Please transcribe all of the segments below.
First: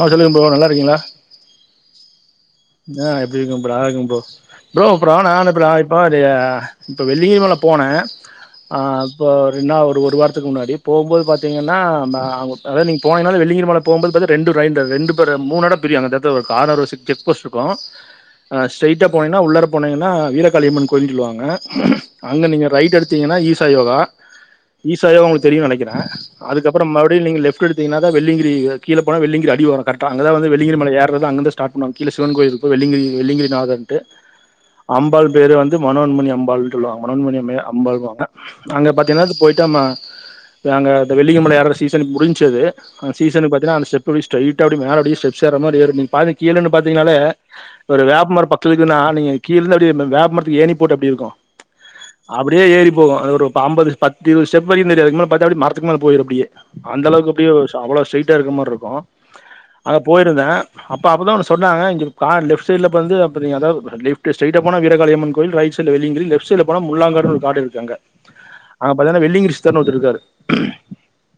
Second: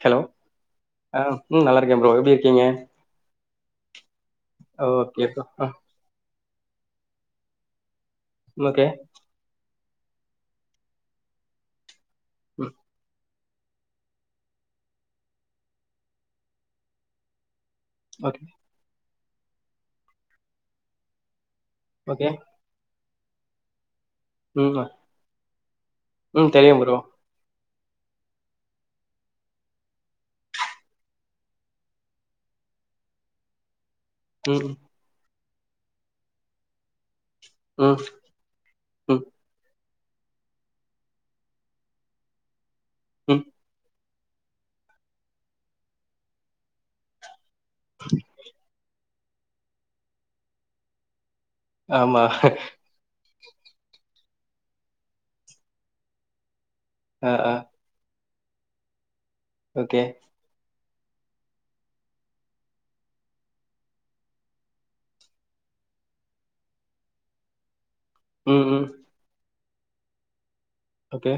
ஆ hello சொல்லுங்க bro நல்லா இருக்கீங்களா ஆ ம் நல்லார்க்கே ப்ரோ எப்டி இருக்கீங்க ஆ எப்டி இருக்கம் ப்ரோ ஆ இருக்க ப்ரோ ப்ரோ அப்ற ஓகே ப்ரோ நானு ஆ இப்பலாய் ப்ரோ அது இப்ப வெள்ளிகிரி மல போன ஆ ஓகே இப்போ இன்னா ஒரு ஒரு வாரத்துக்கு முன்னாடி போகும்போது பாத்தீங்கன்னா நா ம் குட்தாத நீங் போனிங்னா வெள்ளிங்கிரி மல போம்போது ரெண்டு ரைட்டது ரெண்டு பேர மூணெட பிரியு அந்த எட்துல ஒரு கார்னரு ஒரு செக் போஸ்ட் இருக்கு ஓகே அ ஸ்ரைட்ட போனீங்கனா உள்ளர போனீங்கன்னா வீரகாளியம்மன் கோயில் சொல்லுவாங்க ஓகே அங்க நீங்க ரைட்டு எடுத்தீங்கன்னா ஈசா யோகா ம் ஈசா யோகா உங்களுக்கு தெரியு நெனைக்கிறே ம் தெரியு அதுக்கப்பறம் ப்ரோ மறுபிடியு நீங்க லெப்ட் குடுத்தீங்கனதா வெள்ளியங்கிரி கிழ போன வெள்ளியங்கிரி அடி ஓரம் கர்டா அங்கதா வந்து வெள்ளியகிரி மலை ஏற்றது அங்கந்து ஸ்டாட் பண்ணுவ கீழ சிவன் கோயிலுப்பா வெள்ளங்கிரி வெள்ளிங்கிரிநாதன்ட்டு ம் அம்பாள் பேரு வந்து மனோன்மணி அம்பாள்னு சொல்லுவாங்க மனோன்மணியம்மே ம் அம்பாள் வாங்க அங்க ம் பாத்தீங்கன்னா அது போய்ட்டம்ம அங்க இந்த வெள்ளியகிரி மலை ஏற்ற சீசன் முடிஞ்சது அ ம் சீசனுக்கு பாத்தினா அந்த ஸ்டப் அப்டி ஸ்ரைட்ட அப்டி மேல அப்டி ஸ்டேப்ஸ் ஏற மாரி இருக்கு நீங் பாத்திங் கிழ நின்னு பாத்தீங்னாலே ஒரு வேப் மரோ பக்கத்துல நின்னா நீங்க கீழேந்து அப்டியே வேப்பமரத்துக்கு ஏணி போட்ட எப்டி இருக்கு ஆமா அப்டியே ஏறி போகு அது ஒரு அம்பது பத்து இருவது ஸ்டெப் வரையு தெரியு அதுக்கு மேல பாத்தா அப்டே மரத்துக்கு மேல போயிரு அப்டியே அந்த அளக்கு ஆ அப்டியே ஆ அவ்வள ஸ்ரெயிட்டா இருக்க மார்ருக்கு அங்க ஓகே போயிருந்தே அப்ப அப்பதா சொன்னாங்க இங்க கார் லெப்ட் சைடுல வந்து அப்ப நீங்க அதாவது லெப்ட் ஸ்ரெயிட்டா போன வீரகாளியம்மன் கோயில் ரைட் சை டுல வெள்ளயங்கிரி லெப்ட் சைடுல போன முள்ளாங்காடுனு ஒரு காடு இருக்கு அங்க ம் ம் அங்க பாத்தீங்கனா வெள்ளயங்கிரி சித்தர்னு ஒருத்தர் இருக்காரு ஓகே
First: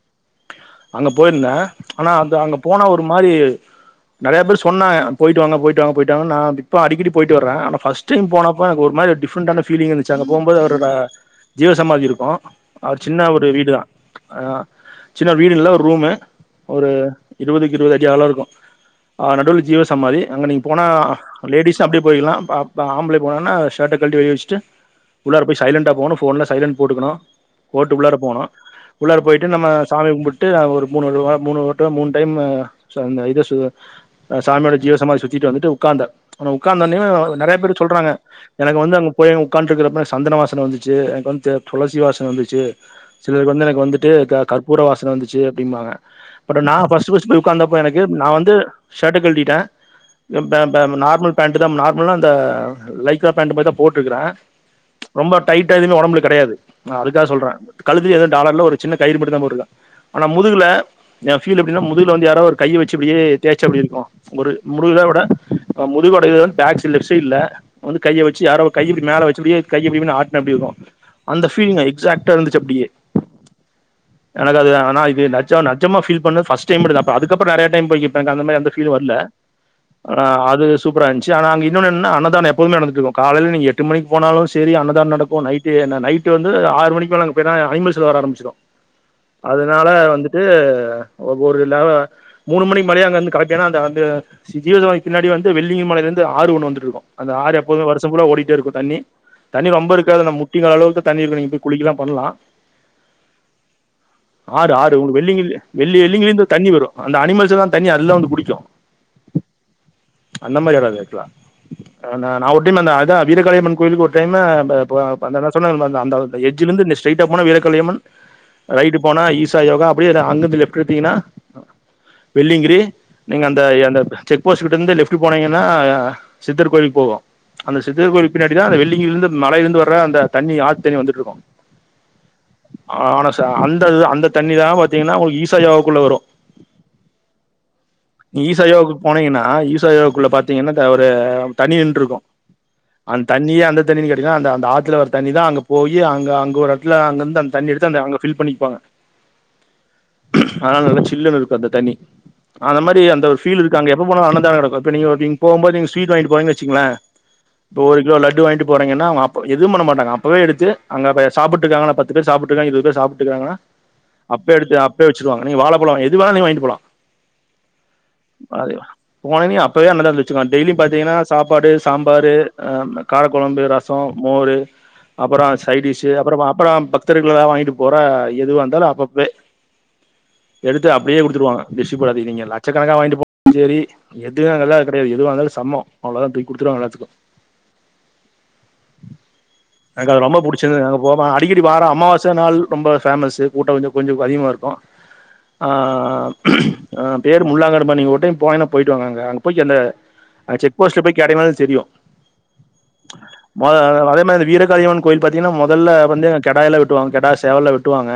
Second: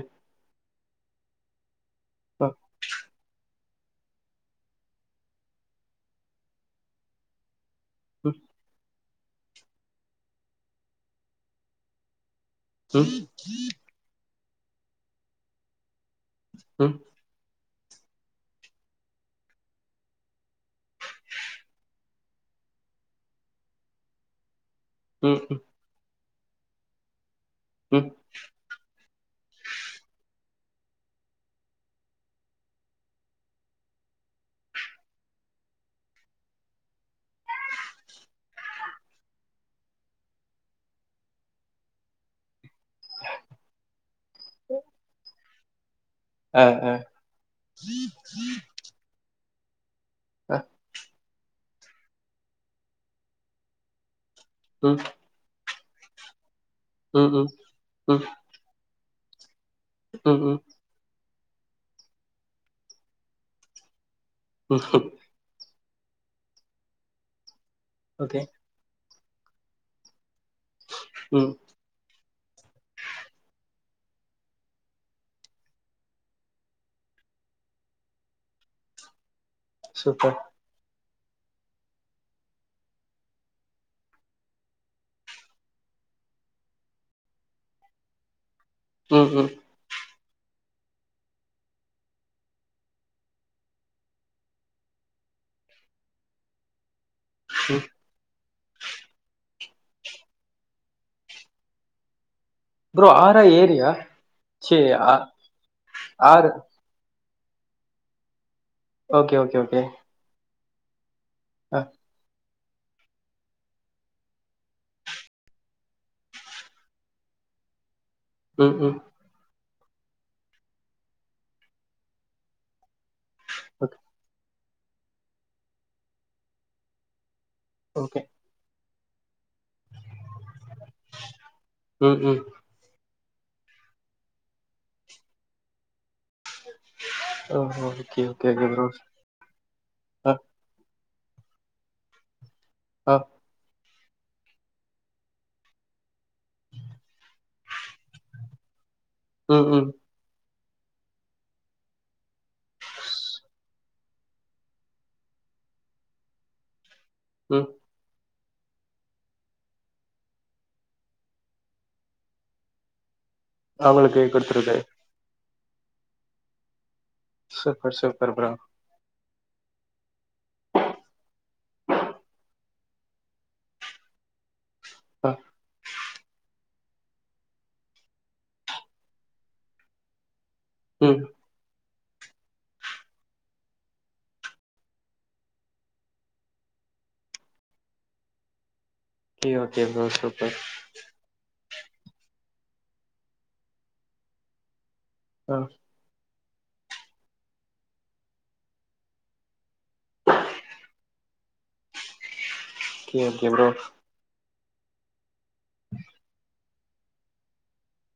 அங்க போயிருந்தே ஆனா அந்த ஆ அங்க போனா ஒரு மாரி நெறைய பேர் சொ சொன்னாங்க போயிட்டு வாங்க போயிட்டு வாங்க போயிட்டு வாங்கா நா இப்ப அடிக்கடி போயிட்டு வர்றே ஃபர்ஸ்ட் டைம் ம் போனப்போ எனக்கு ஒரு மாதிரி டிப்ரெண்ட்டான பீலிங் இருந்துச்சு அங்க போம்போது அவரோட ஜீவ சமாதி இருக்கு அவரு ம் சின்ன ஒரு வீடுதா ஆ சின்ன வீடு இல்ல ஒரு ரூமு ஒரு ம் இருவதுக்கு இருவது அடி ஆழ இருக்கு ஆ நடுவுல ஜீவ சமாதி அங்க நீங்க போனா லேடிஸ்ன அப்டியே போயிக்கலா ப பா ஆம்பளைக போனா ஷர்ட கழட்டி வெளிய வச்சிட்டு ம் உள்ளார ம் போய் சைலண்டா போணு போன்ல சைலன்ட் போட்டுக்கணு போட்டு ம் உள்ளார போணு உள்ளார போய்ட்டு நம்ம சாமி கும்புட்டு ஒரு மூணு மூணு வட் மூணு டைமு சோ அந்த இது சு சாமியோட ஜீவ சமாதி சுத்திட்டு வந்துட்டு உட்காந்தோ உட்காந்தவுனே நெறைய பேர் சொல்றாங்க எனக்கு வந்து அங்க போய் அங்க உட்காண்டு இருக்கறப்ப சந்தன வாசன வந்துச்சு எனக்கு வந்து துளசி வாசன வந்துச்சு சிலருக்கு வந்து எனக்கு வந்துட்டு க கற்பூர வாசன வந்துச்சு அப்டிம்பாங்க பட் ஆ நா ஆ ஃபர்ஸ்ட் ஃபர்ஸ்ட் போய் உக்காந்த அப்போ எனக்கு நா வந்து ஷர்ட்டா கழுட்டிடே என் ஆ பேண் பே நார்மல் பேண்ட் தா நார்மலா அந்த லைக்ரா பேண்ட் மாரி தா போட்ருக்கற ம் ரொம்ப டைட்டா எதுமே ஒடம்பல கெடையாது நா அதுக்காக ம் ம் சொல்ற கழுத்தலயும் ம் ஏது டாலர் இல்ல ஒரு சின்ன கயிரு மட்டு தா போட்டுருக்க ஆனா ம் முதுகுல என் ஃபீல் எப்டின்னா முதுகுல வந்து யாரோ ஒரு கைய வச்சு இப்டியே தேய்ச்சா எப்டி இருக்கு ஒரு ம் முருகர ம் விட முதுகரோடய டேக் லெப்ட் சைடுல வந்து கைய ஓகே வச்சு யாரோ கை இப்டி மேல வச்சு இப்டியே கைய இப்டி இப்டின்னு ஆட்ன எப்டி இருக்கு அந்த ம் பீலிங் எக்ஸட்டா இருந்துச்சு அப்டியே எனக்கு அது ஆன இது நெஜ நெஜமா ஃபீல் பண்ணது ஃபர்ஸ்ட் டைம் மட்டுந்தா அதுக்கப்பற நெறைய டைம் போயி எனக்கு அந்த மாரி எந்த பீலியு வர்ல ஆனா சூப்பர் அது சூப்பர இன்ச்சு ஆன அங்க இன்னொன்னு என்னான அன்னதான எப்போமே நடந்துட்டு இருக்கு காலைல நீங்க எட்டு மணிக்கு போனாலு சேரி அன்னதான நடக்கு நைட் ட்டு நா நைட்டு வந்து ஆறு மணிக்கு மேல அங்க போனா அணிமல்ஸ் வர ஆரம்பிச்சிரு ம் ம் அதனால வந்துட்டு ஒவ்வொரு லவ மூணு மணிக் முன்னாடியே அங்கருந்து களப்பி ஆனா அந்து ஜீவ சமாதிக்கு பின்னாடி வந்து வெள்ளயங்கிரி மலைலருந்து ஆறு ஒன்னு வந்துட்டுருக்கு அந்த ஆறு ம் எப்போதுமே வரு சம் ஃபுல்ல ஓடிட்டே இருக்கு தண்ணி தண்ணி ரொம்ப இருக்காது நம் முட்டி கால் அளவுக்கு தண்ணி இருக்கு நீங்க போய் குளிக்கலா பண்லா ப்ரோ ஆறா ஏரியா ஆறு ச்சீ ஆறு உங்க ஆ வெளிங் வெள்ளி எல்லிங்ருந்து ஆறு தண்ணி வரும் அந்த அணிமல்ஸ் எல்லா தண்ணி அதுல்லா தா வந்து குடிக்கு ஓகே ஓகே ஓகே அந்த மாரி வராது ஆக்சுவலா ஆ அ நா நா ஓ டின் அத வீரகாளியம்மன் கோயிலுக்கு ஒரு டைம் பா இப்போ பா அந்த நா சொன்னேன்ல அந்த அந்த எட்ஜலருந்து ஸ்ட்ரியிட்ட போன வீரகாளியம்மன் ம் ரைட்டு ம் போனா ஈசா யோகா அப்டியே அங்கிருந்து லெப்ட் எடுத்தீங்கன்னா வெள்ளிங்கிரி நீங்க அந்த ஓகே அந்த செக் செக் போஸ்ட்கிட்ட இருந்து லெப்ட் போனீங்கன்னா சித்தர் கோயில் போகு அந்த சித்தர் ஓகே கோயில்க்கு பின்னா டி தா அந்த வெள்ளிங்கிரில இருந்து மழையில இருந்து வர அந்த தண்ணி ஆத்து தண்ணி வந்துட்டுருக்கு ம் ம் ஆனா அந்த அந்த தண்ணிதா பாத்தீங்கன்னா உங்களுக்கு ஈசா யோகக்குள்ள வரு ஓ ஓகே ஈசா ஓகே ப்ரோ யோக்கு போனீங்கன்னா ஈசா ஆ யோகக்குள்ள பாத்தீங்கன்னா அ ஒரு தண்ணி நின்ட்ருக்கு ஆ அந்த தண்ணி அந்த தண்ணினி கேட்டிங்கனா அந்த அந்த ஆத்துல வறதண்ணி தா அங்க போய் அங்க அங்க ஒரு எடத்துல அங்கருந்து அந்த தண்ணி எடுத்து அங்க ஃபிள் பண்ணிப்பாங்க ம் ம் ஆனா நல்ல சில்லன்னு இருக்கு அந்த தண்ணி அந்த மாரி அந்த ஒரு ஃபீல் இருக்கு அங்க எப்போனலு அன்னதான நடக்கு இப்ப நீங்க போகு போது ஸ்விட் வாங்கிடு போனீங்க வச்சீங்களே ம் இப்ப ஒரு கிலோ லட்டு வாங்கிட்டு போறிங்கன்னா அப்ப எது பண்ண மாட்டாக அப்பவே எடுத்து அங்க சாபுட்டு இருக்காங்கள பத்து பேர் சாபுட்டு இருக்கா இருவது பேர் சாப்பிட்டு இருக்காகன அவங்களுக்கு அப்பவே குடுத்துருது எடுத்து அப்வே வச்சுருவாங்க நீங்க வாழபழ எது வேனா நீங்க வாங்கிட்டு போலா சூப்பர் சூப் [unintelligible] போனோனே அப்பவே நீ [unintelligible] வச்சுக்களா டெய்லியும் பாத்தீங்கன்னா சாப்பாடு சாம்பாரு அம் காரக்கொழம்பு ரசோ மோரு ஆ அப்பற சைடிஷ்சு அப்பற அப்பற பக் பக்தர்கள் எதா வாங்கிட்டு போற எதுவா இருந்தாலு அப்பப்பவே எடுத்து ம் அப்படியே குடுத்துருவாங்க டிஷி பாதி நீங்க லட்சக்கணக்காக வாங்கிட்டு [inaudible] செரி எது அங்கல்லா கெடையா எதுவா இந்தாலு சமோ அவ்ளோதா தூக்கி குடுத்துருவாங்க எல்லாத்துக்கு ஓக்கே ஓக்கே ப்ரோ சூப்பர் போவமா அடிக்கடி வார அமாவாச நாள் ரொம்ப ஃபேமஸ்சு கூட்ட வந்து கொஞ்ச அதிகமாருக்கு ஆ ஆ பேர் முள்ளாங்காடு மா நீங்க ஒருடைம் போனீங்னா போயிட்டு வாங்க அங்க அங்க போயிக்கு அந்த அ செக் போஸ்ட்ல போய் கேட்டங்னாலே தெரியு ஓகே ஓகே மொ ப்ரோ அதே மாதி வீரகாளியமன் கோயில் பாத்தீங்னா மொதல்ல வந்து அங் கெடாய்லா வெட்டுவாங்க கெடா சேவல்லா வெட்டுவாங்க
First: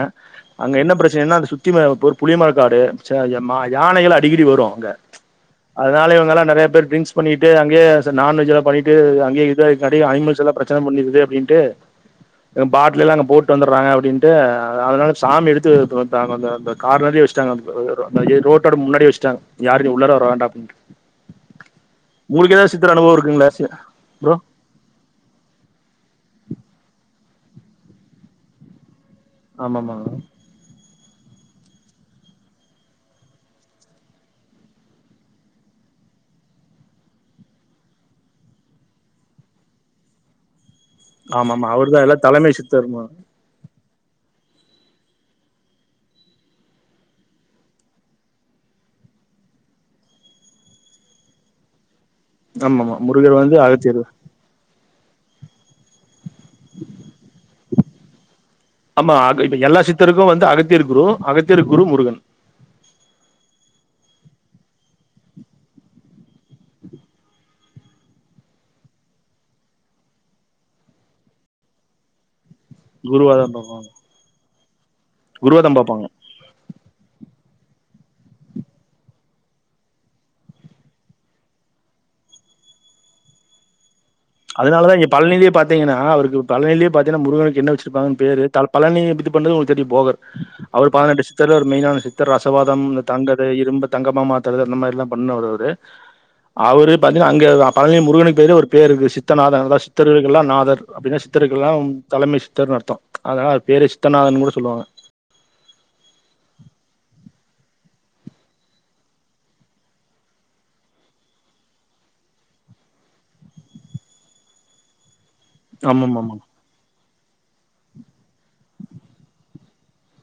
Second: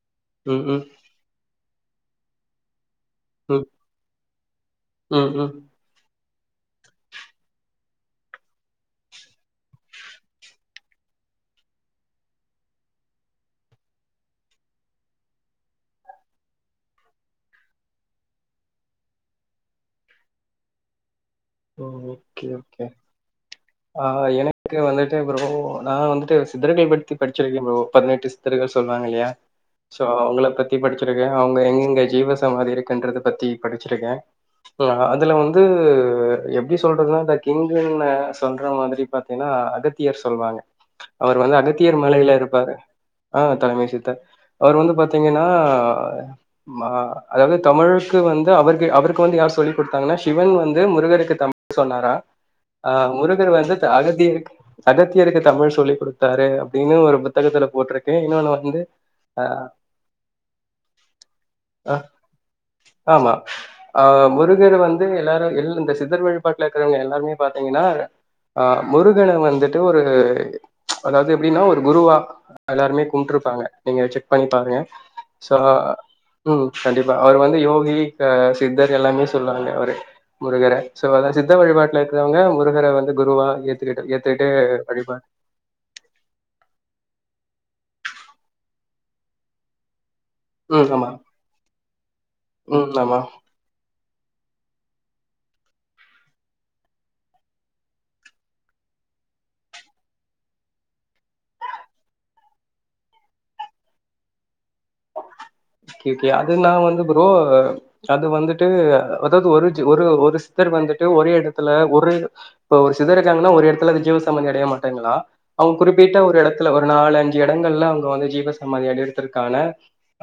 ம் அங்க ம் என்ன பிரச் சனனா அத சுத்தி ம ஒரு புளிய மரக்காடு ச எம் அ ம் யானைகள் அடிகடி வரு அங்க ம் ம் அதனால இவங்கல்லா நெறைய பேர் டிரி்ங்ஸ் பண்ணிட்டு அங்கயே ச நான்வெஜ் எல்லாபண்ணிட்டு அங்கயே இதா இக்காட்டி அனிமல்ஸ்ல்லா பிர ச்சன பண்ணிருது அப்டின்டு இவ்ங் பாட்லல்லா அங்க போட்டு வந்தர்றாங்க அப்டின்ட்டு அதனால சாமி எடுத்து பு பெ அந்த அந்த கார்னரயே வச்ட்டாங்க ப் ரோட்டோட முன்னாடியே வச்சட்டாங்க யாருமே உள்ளேற வர வேண்டா அப்டின்டு ம் ஓகே உங்களுக்கு ஏதாது சித்தர் அனுபவ இருக்குங்ளா [unintelligible] ப்ரோ இக்கு வந்துட்டு ப்ரோ நா வந்துட்டு சித்தர்கள் பத்தி படிச்சிருக்கே ப்ரோ பதினெட்டு சித்தர்கள் சொல்லுவாங்க இல்லையா ஆமாமா சோ அவுங்கள பத் தி படிச்சிருக்கே அவுங்க எங்கெங்க ஜீவசமாதி இருக்குன்றத பத்தி படிச்சிருக்கே லா அதுல வந்து எப்படி சொல்றதுன்னா த கிங்குன்னா சொல்ற மாதிரி பாத்தீங்கன்னா அகத்தியர் சொல்வாங்க அவர் வந்து ஆமாமா அவர் அகத்தியர் தா எல்லா மலைல தலைமை இருப்பாரு சித்தர்மா ஆதலைமை சித்தர் அவரு வந்து பாத்தீங்கன்னா மா அதாவது தமிழுக்கு வந்து அவருக்கு அவருக்கு வந்து யார் சொல்லி் குடுத்தாங்னா சிவன் வந்து முருகருக்கு த [inaudible] சொன்னாரா ஆ முருகர் வந்து அகத்தியருக் அகத்தியருக்கு தமிழ் சொல்லிக் குடுத்தாரு அப்டின்னு ஒரு புத்தகத்துல போட்ருக்கு இன்னொன்னு வந்து ஆமா அக இப்ப எல்லா சித்தருக்கு வந்து அகத்தியர் குரு அகத்தியர்க்கு குரு அ முருகன் ஆமா ஆ முருகர் வந்து எல்லாரு எல் இந்த சித் தர் வழிபாட்ல இருக்றவங்க எல்லாருமே பாத்தீங்கன்னா ஆ முருகன வந்துட்டு ஒரு அதாவது எப்டின்னா ஒரு குருவா எல்லாருமே குருவாதா கும்ப்ட்ருப்பாங்க பாப்பாங்க நீங்க செக் பண்ணி பாருங்க சோ குருவாதா பாப்பாங்க ம் கண்டிப்பா அவர் வந்து யோகி க சித்தர் எல்லாமே சொல்லுவாங்க அவரு முருகர சோ அதா சித்த வழிபாட்டுல இருக்கிறவங்க முருகர வந்து குருவா ஏத்துக்கிட்டு ஏத்துக்கிட்டு வழிபா த்திங்னா அவருக்கு பழனில பாத்தினா முருகனுக்கு என்ன வச்சிருப்பாங்கன் ‌ பேரு த பழனி இது பண்ணது உங்ளுக்கு தெரியு போகர் ம் அவர் ஆமா. பதினெட்டு சித்தர்ல ஒரு மெயினான சித்தர் ரசவாதம் ம் இந்த ஆமா. தங்கது இரும்பத் தங்கமா மாத்தறது அந்த மாரிலா பண்ணவரரு அவரு அவரு பாத்தீங்ன்னா அங்க அ பழனி முருகனுக்கு பதிலா ஒரு பேரு இருக்கு சித்தநாத அதா சித்தர்களுக்கெல்லா நாதர் அப்டின்னா சித்தருகெல்லாம் தலைமை சித்தர் அர்த்தோ அதனா அது பேரே சித்தநாதன் கூட சொல்லுவாங்க கேக்கே அது நாங்க வந்து ப்ரோ அது வந்துட்டு அதாவது ஒரு ஒரு ஒரு சித்தர் வந்துட்டு ஒரே எடத்துல ஒரு இப்ப ஒரு சிதர் இருக்காங்ன்னா ஒரு எடத்துல அது ஜீவ சமாதி அடைய மாட்டாங்ளா அவுங்க குறிப்பிட்ட ஆமாமா ஒரு ஆமா எடத்துல ஒரு நாலு அஞ்சு எடங்கள்ல அவுங்க வந்து ஜீவ சாமதி அடயற்த்துக்கான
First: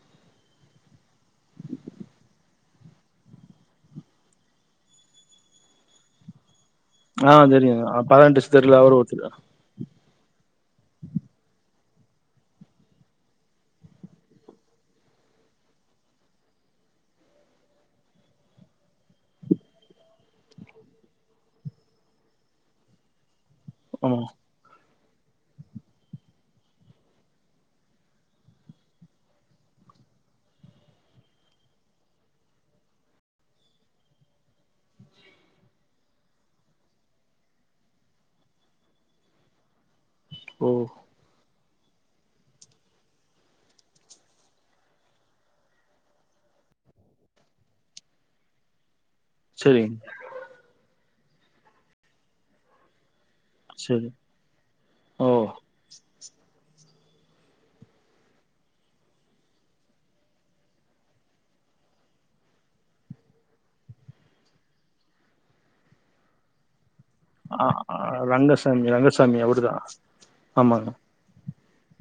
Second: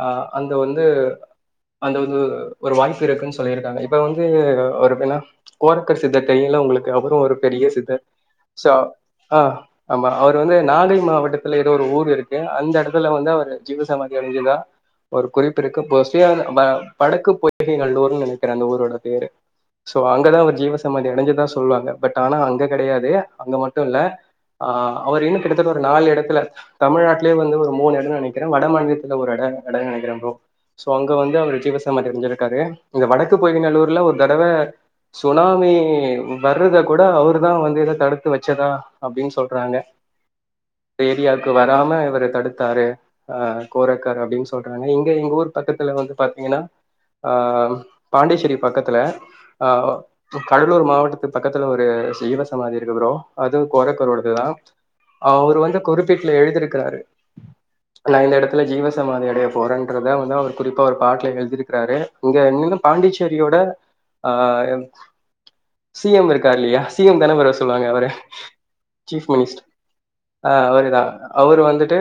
ஆ அங்க வந்து அந்த வந்து ஒரு வாய்ப்பு இருக்குன் சொல்லிருக்காங்க இப்ப வந்து ஒரு எப்னா கோரக்கர் சித்தர் தெரியுல உங்களுக்கு அவரு ஆ பெரிய தெரியு சித்தர் பதினெட்டு சோ சித்தர்ல அவரு ஒருத்தரு அ ஆமா அவரு வந்து நாகை மாவட்டத்துல ஏதோ ஒரு ஊர் இருக்கு அந்த எடத்துல வந்து அவரு ஜீவசமாதி அடஞ்சதா ஒரு குறிப்பு இருக்கு போஸ்ட்லி அது வ வடக்கு பொய்கை நல்லூர்ன்னு நெனைக்கறே அந்த ஊரோட பேரு சோ அங்கதா அவரு ஜீவ சமாதி அடஞ்சதா சொல்வாங்க பட் ஆனா அங்க கெடையாது அங்க மட்டு இல்ல ஆமா ஆ அவர் இன்னு கிட்டத்தட்ட ஒரு நாலு எடத்துல தமிழ்நாட்லே வந்து ஒரு மூண எடன்னு நெனக்கிறே வடமாநிலத்துல ஒரு எட எடன் நெனைகிற ப்ரோ சோ அங்க வந்து அவரு ஜீவசமாி அடஞ்சிருக்காரு இந்த வடக்கு போய நல்லூர்ல ஒர் தடவ சுனாமி வர்ருத கூட அவுர்தா வந்து எத தடுத்து வச்சதா அப்டீன் சொல்றாங்க ஓ ந்தஏரியாக்கு வராம இவுரு தடுத்தாரு அ கோரக்கர் அப்டி சொல்றாங்க இங்க எங்க ஊர் பக்கத்துல வந்து பாத்தீங்கன்னா அ பாண்டிசேரி பக்கத்துல அ செரிங்க கடலூர் மாவட்டத்துக் பக்கத்துல ஒரு சீவ சமாதி இருக்கு ப்ரோ அது செரி கோரக்கருவுடுதுதா ஓ அவருவந்து குறிப்பிட்ல எழுதிருக்கிறாரு நா இந்த எடத்துல ஜீவசமதி அடைய போறன்றதா வந்து அவுர் குறிப்பா ஒரு பாட்ல எழ்திருக்காரு இங்க என்னன்னா பாண்டிச்சேரியோட அ சி எம் இருக்கார்ல்லியா சி எம் தன ப்ரோ ஆ சொல்லுவாங்க ஆ அவுர ரங்கசாமி ரங்கசாமி சீஃப்மினிஸ்டர் அவருதா ஆ ஆமாங்க அவருதா அவுரு வந்துட்டு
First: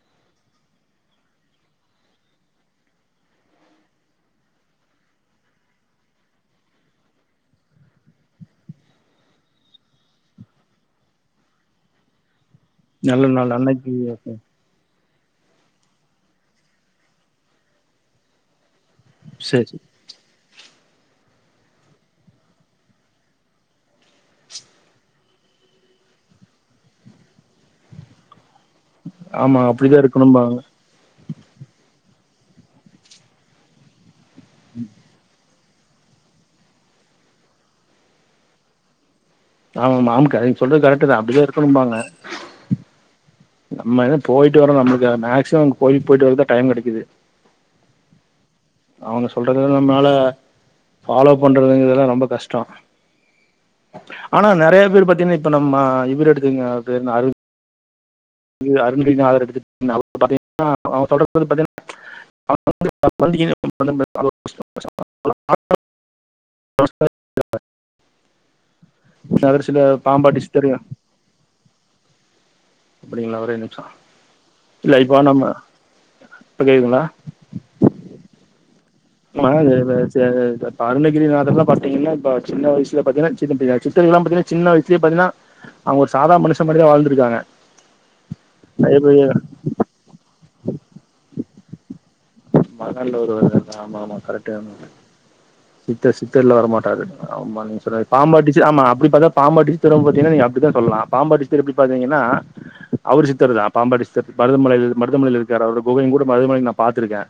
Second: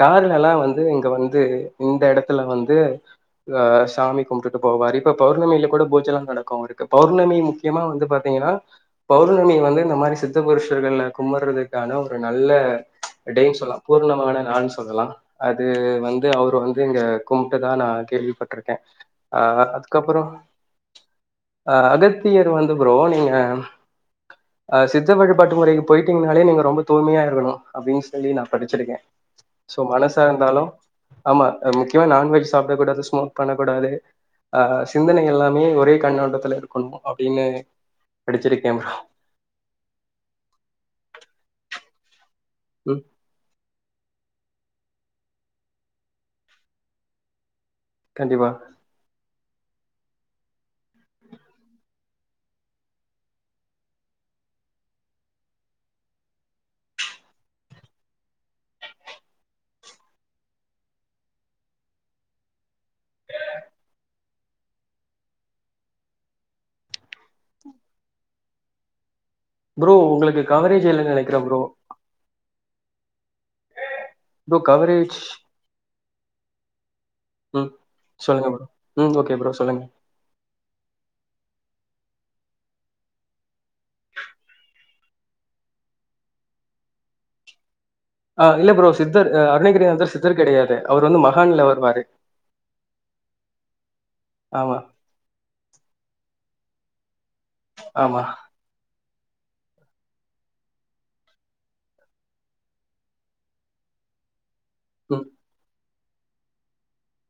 கார்லலெல்லா வந்து இங்க வந்து இந்த எடத்துல வந்து ஆ சாமி கும்ப்ட்டுட்டு போவாரு இப்ப பௌர்ணமியில கூட பூஜெல்லா நடக்கூ அவுருக்கு பௌர்ணமி முக்கியமா வந்துபாத்தீங்ன்னா பௌர்ணமி வந்து இந்த மாதரி சித்த புருஷர்கள கும்பர்றதுக்கான ஒரு நல்ல நல்ல அடே நாள் சொல்லா அன்னைக்கு பூர்ணமான நாள் சொல்லலா அது வந்து அவரு வந்து இங்க கும்ட்டதா நா கேள்விப்பட்ருக்கே ஆ சரி சரி கப்புற அ அகஸ்த்தியர் வந்து ப்ரோ நீங்க அ சித்த வழிபாட்டு முறைக்கு போய்ட்டீங்கனாலே நீங்க ரொம்ப தூயமையாருக்கணு அப்படின் சொல்லி நா படிச்சிருக்கே ஆமா சோ அப்டிதா இருக்கணும்பாங்க மனசார்ந்தாலு ஆம்மா முக்கியமா நான்வெஜ் சாப்டக்கூடாது ஸ்மோக் பண்ணக்கூடாது அ சிந்தனை எல்லாமே ஒரே கண்ணோடத்துல இருக்கணு அப்படின்னு படிச்சிருக்கே ப்ரோ ஆம் மாம் கரக் சொல்றது கரெக்ட் தா அப்படிதா இருக்கணும்பாங்க ம் நம்ம என்ன போய்ட் சுத்தி வரு நம்ப்க்குளுக்கு மேக்ஸிமம் கோயி போயிட்டு வருது டைம் கெடைக்குது கண்டிப்பா அவுங்க சொல்றத நம்பனால ஃபாலோ பண்றதுங்கதெல்லா ரொம்ப கஷ்டொ ஆனா நெறைய பேர் பாத்தீங்கன்னா இப்ப நம்ம இவரு எடுத்துங்க அவுர் பேரு என்ன அருட் ங்கு அருனாகிரநாதர் எடுத்து அவுரு பாத்தின்னா சொல்ரது பத்தின்னா [unintelligible] [unintelligible] தவுர்சில பாம்பாட்டச்சு சித்தரியு நெனக்கிற ப்ரோ புரியிலிங்லா ஒரே நிம்ச்ச ப்ரோ இல்ல இப்போ கவரேஜ் நம்ம இப்ப கேக்குதுங்களா ம் சொல்லுங்க ப்ரோ ம் ஓகே ம ப்ரோ தி சொல்லுங்க ப ச தப் அருனகிரிநாதர்ல்லா பாத்தீங்கன்னா ப்ப சின்ன வய்சுல ப பாத்தீங்கன்னா சீன்ன ப்ப சித்தர்கலாம் பாத்தீன்னா சின்ன வய்ஸ்லே பாத்தீங்கன்னா அவுங்க ஒரு சாதா மனுஷ மாரிதா வாழ்ந்திருக்காங்க ஆ இல்ல ப்ரோ பெரிய பெரிய சித்தர் அருணகிரி வந்து சித்தர் கிடையாது அவுர் வந்து மகான்லவருவாரு மகான்ல வருவாரு ஆம்மா ஆம்மா ஆமா, கரெக்ட்டுதா சித்த சித்தர்ல வரமாட்டாரு ஆம்மா நீங்க சொன்னது ஆமா. பாம்பாட்டி ஆம்மா அப்டிபாத்தா பாம்பாட்டி சித்தரு பாத்தீன்னா நீங்க அப்டிதா சொல்லலா பாம்பாட்டி சித்தர் இப்டி பாத்தீங்கன்னா அவுர் சித்தர்தா பாம்பாட்டி சித்தர் மருதமலையில் ம், மருதமலைல் இருக்கார் அவருட குகையுங்கூட மருதமலைல நா பாத்திருக்கே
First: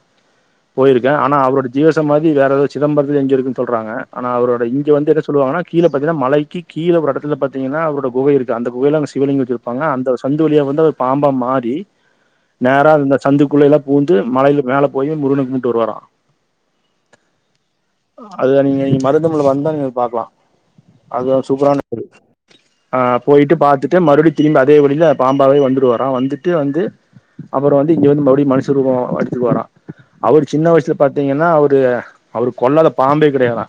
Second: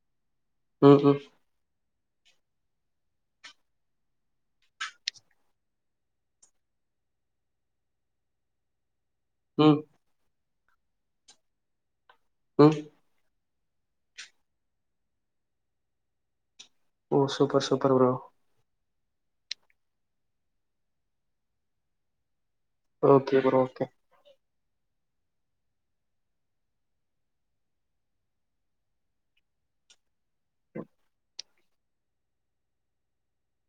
ம், போயிருக்கே ம், ஆனா அவருடை ஜீவசமாதி வேறெதோ சிதம்பரத்தில் எங்கேயோ இருக்குன்னு சொல்றாங்க ஆனா அவரோட இங்கேவந்து என்ன சொல்லவாங்கன்னா கீழ பார்த்தீங்கனா மலைக்கி கீழ ஒருஎடத்துல பாத்தீங்கன்னா அவுரோட குகைஇருக்கு அந்த குகைய்ல அவ்ங்க சிவலிங்கோ ம், வெச்சிருப்பாங்க அந்த சந்து வழியா வந்து அது பாம்பா மாறி ம். நேரா அந்த சந்துக்குள்ளயல்லா பூந்து மலையில மேல போயி முருகன கும்ட்டு வருவாரா ஓ சூப்பர் சூப்பர் ப்ரோ அத நீங்க மருதமல வந்தா நீங்க பாக்கலா அது சூப்பரான கோவில் ஆ ஓகே போயிட்டு ப்ரோ, ஓகே. பாத்துட்டு மறுபடி திரும்பி அதே வழில பாம்பாவே வந்துடுவாரா வந்துட்டு வந்து அப்புறோ வந்து இங்க வந்து மறுபடி மனுஷ ரூபோ எடுத்துக்குவாரா அவரு சின்ன வயசுல பாத்தீங்கன்னா அவரு அவரு கொல்லாத பாம்பே கிடையாதா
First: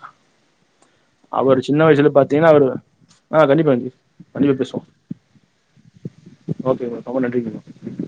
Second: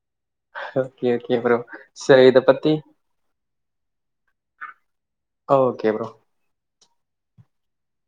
ஓகே, ஓகே ப்ரோ. அவரு சின்ன வயசுல சரி இத பாத்தீங்கன்னா அவரு பத்தி ஆ கண்டிப்பா [unintelligible] கண்டிப்பா பேசுவோ ஓகே ப்ரோ ஓகே ப்ரோ ரொம்ப நன்றிங்க ப்ரோ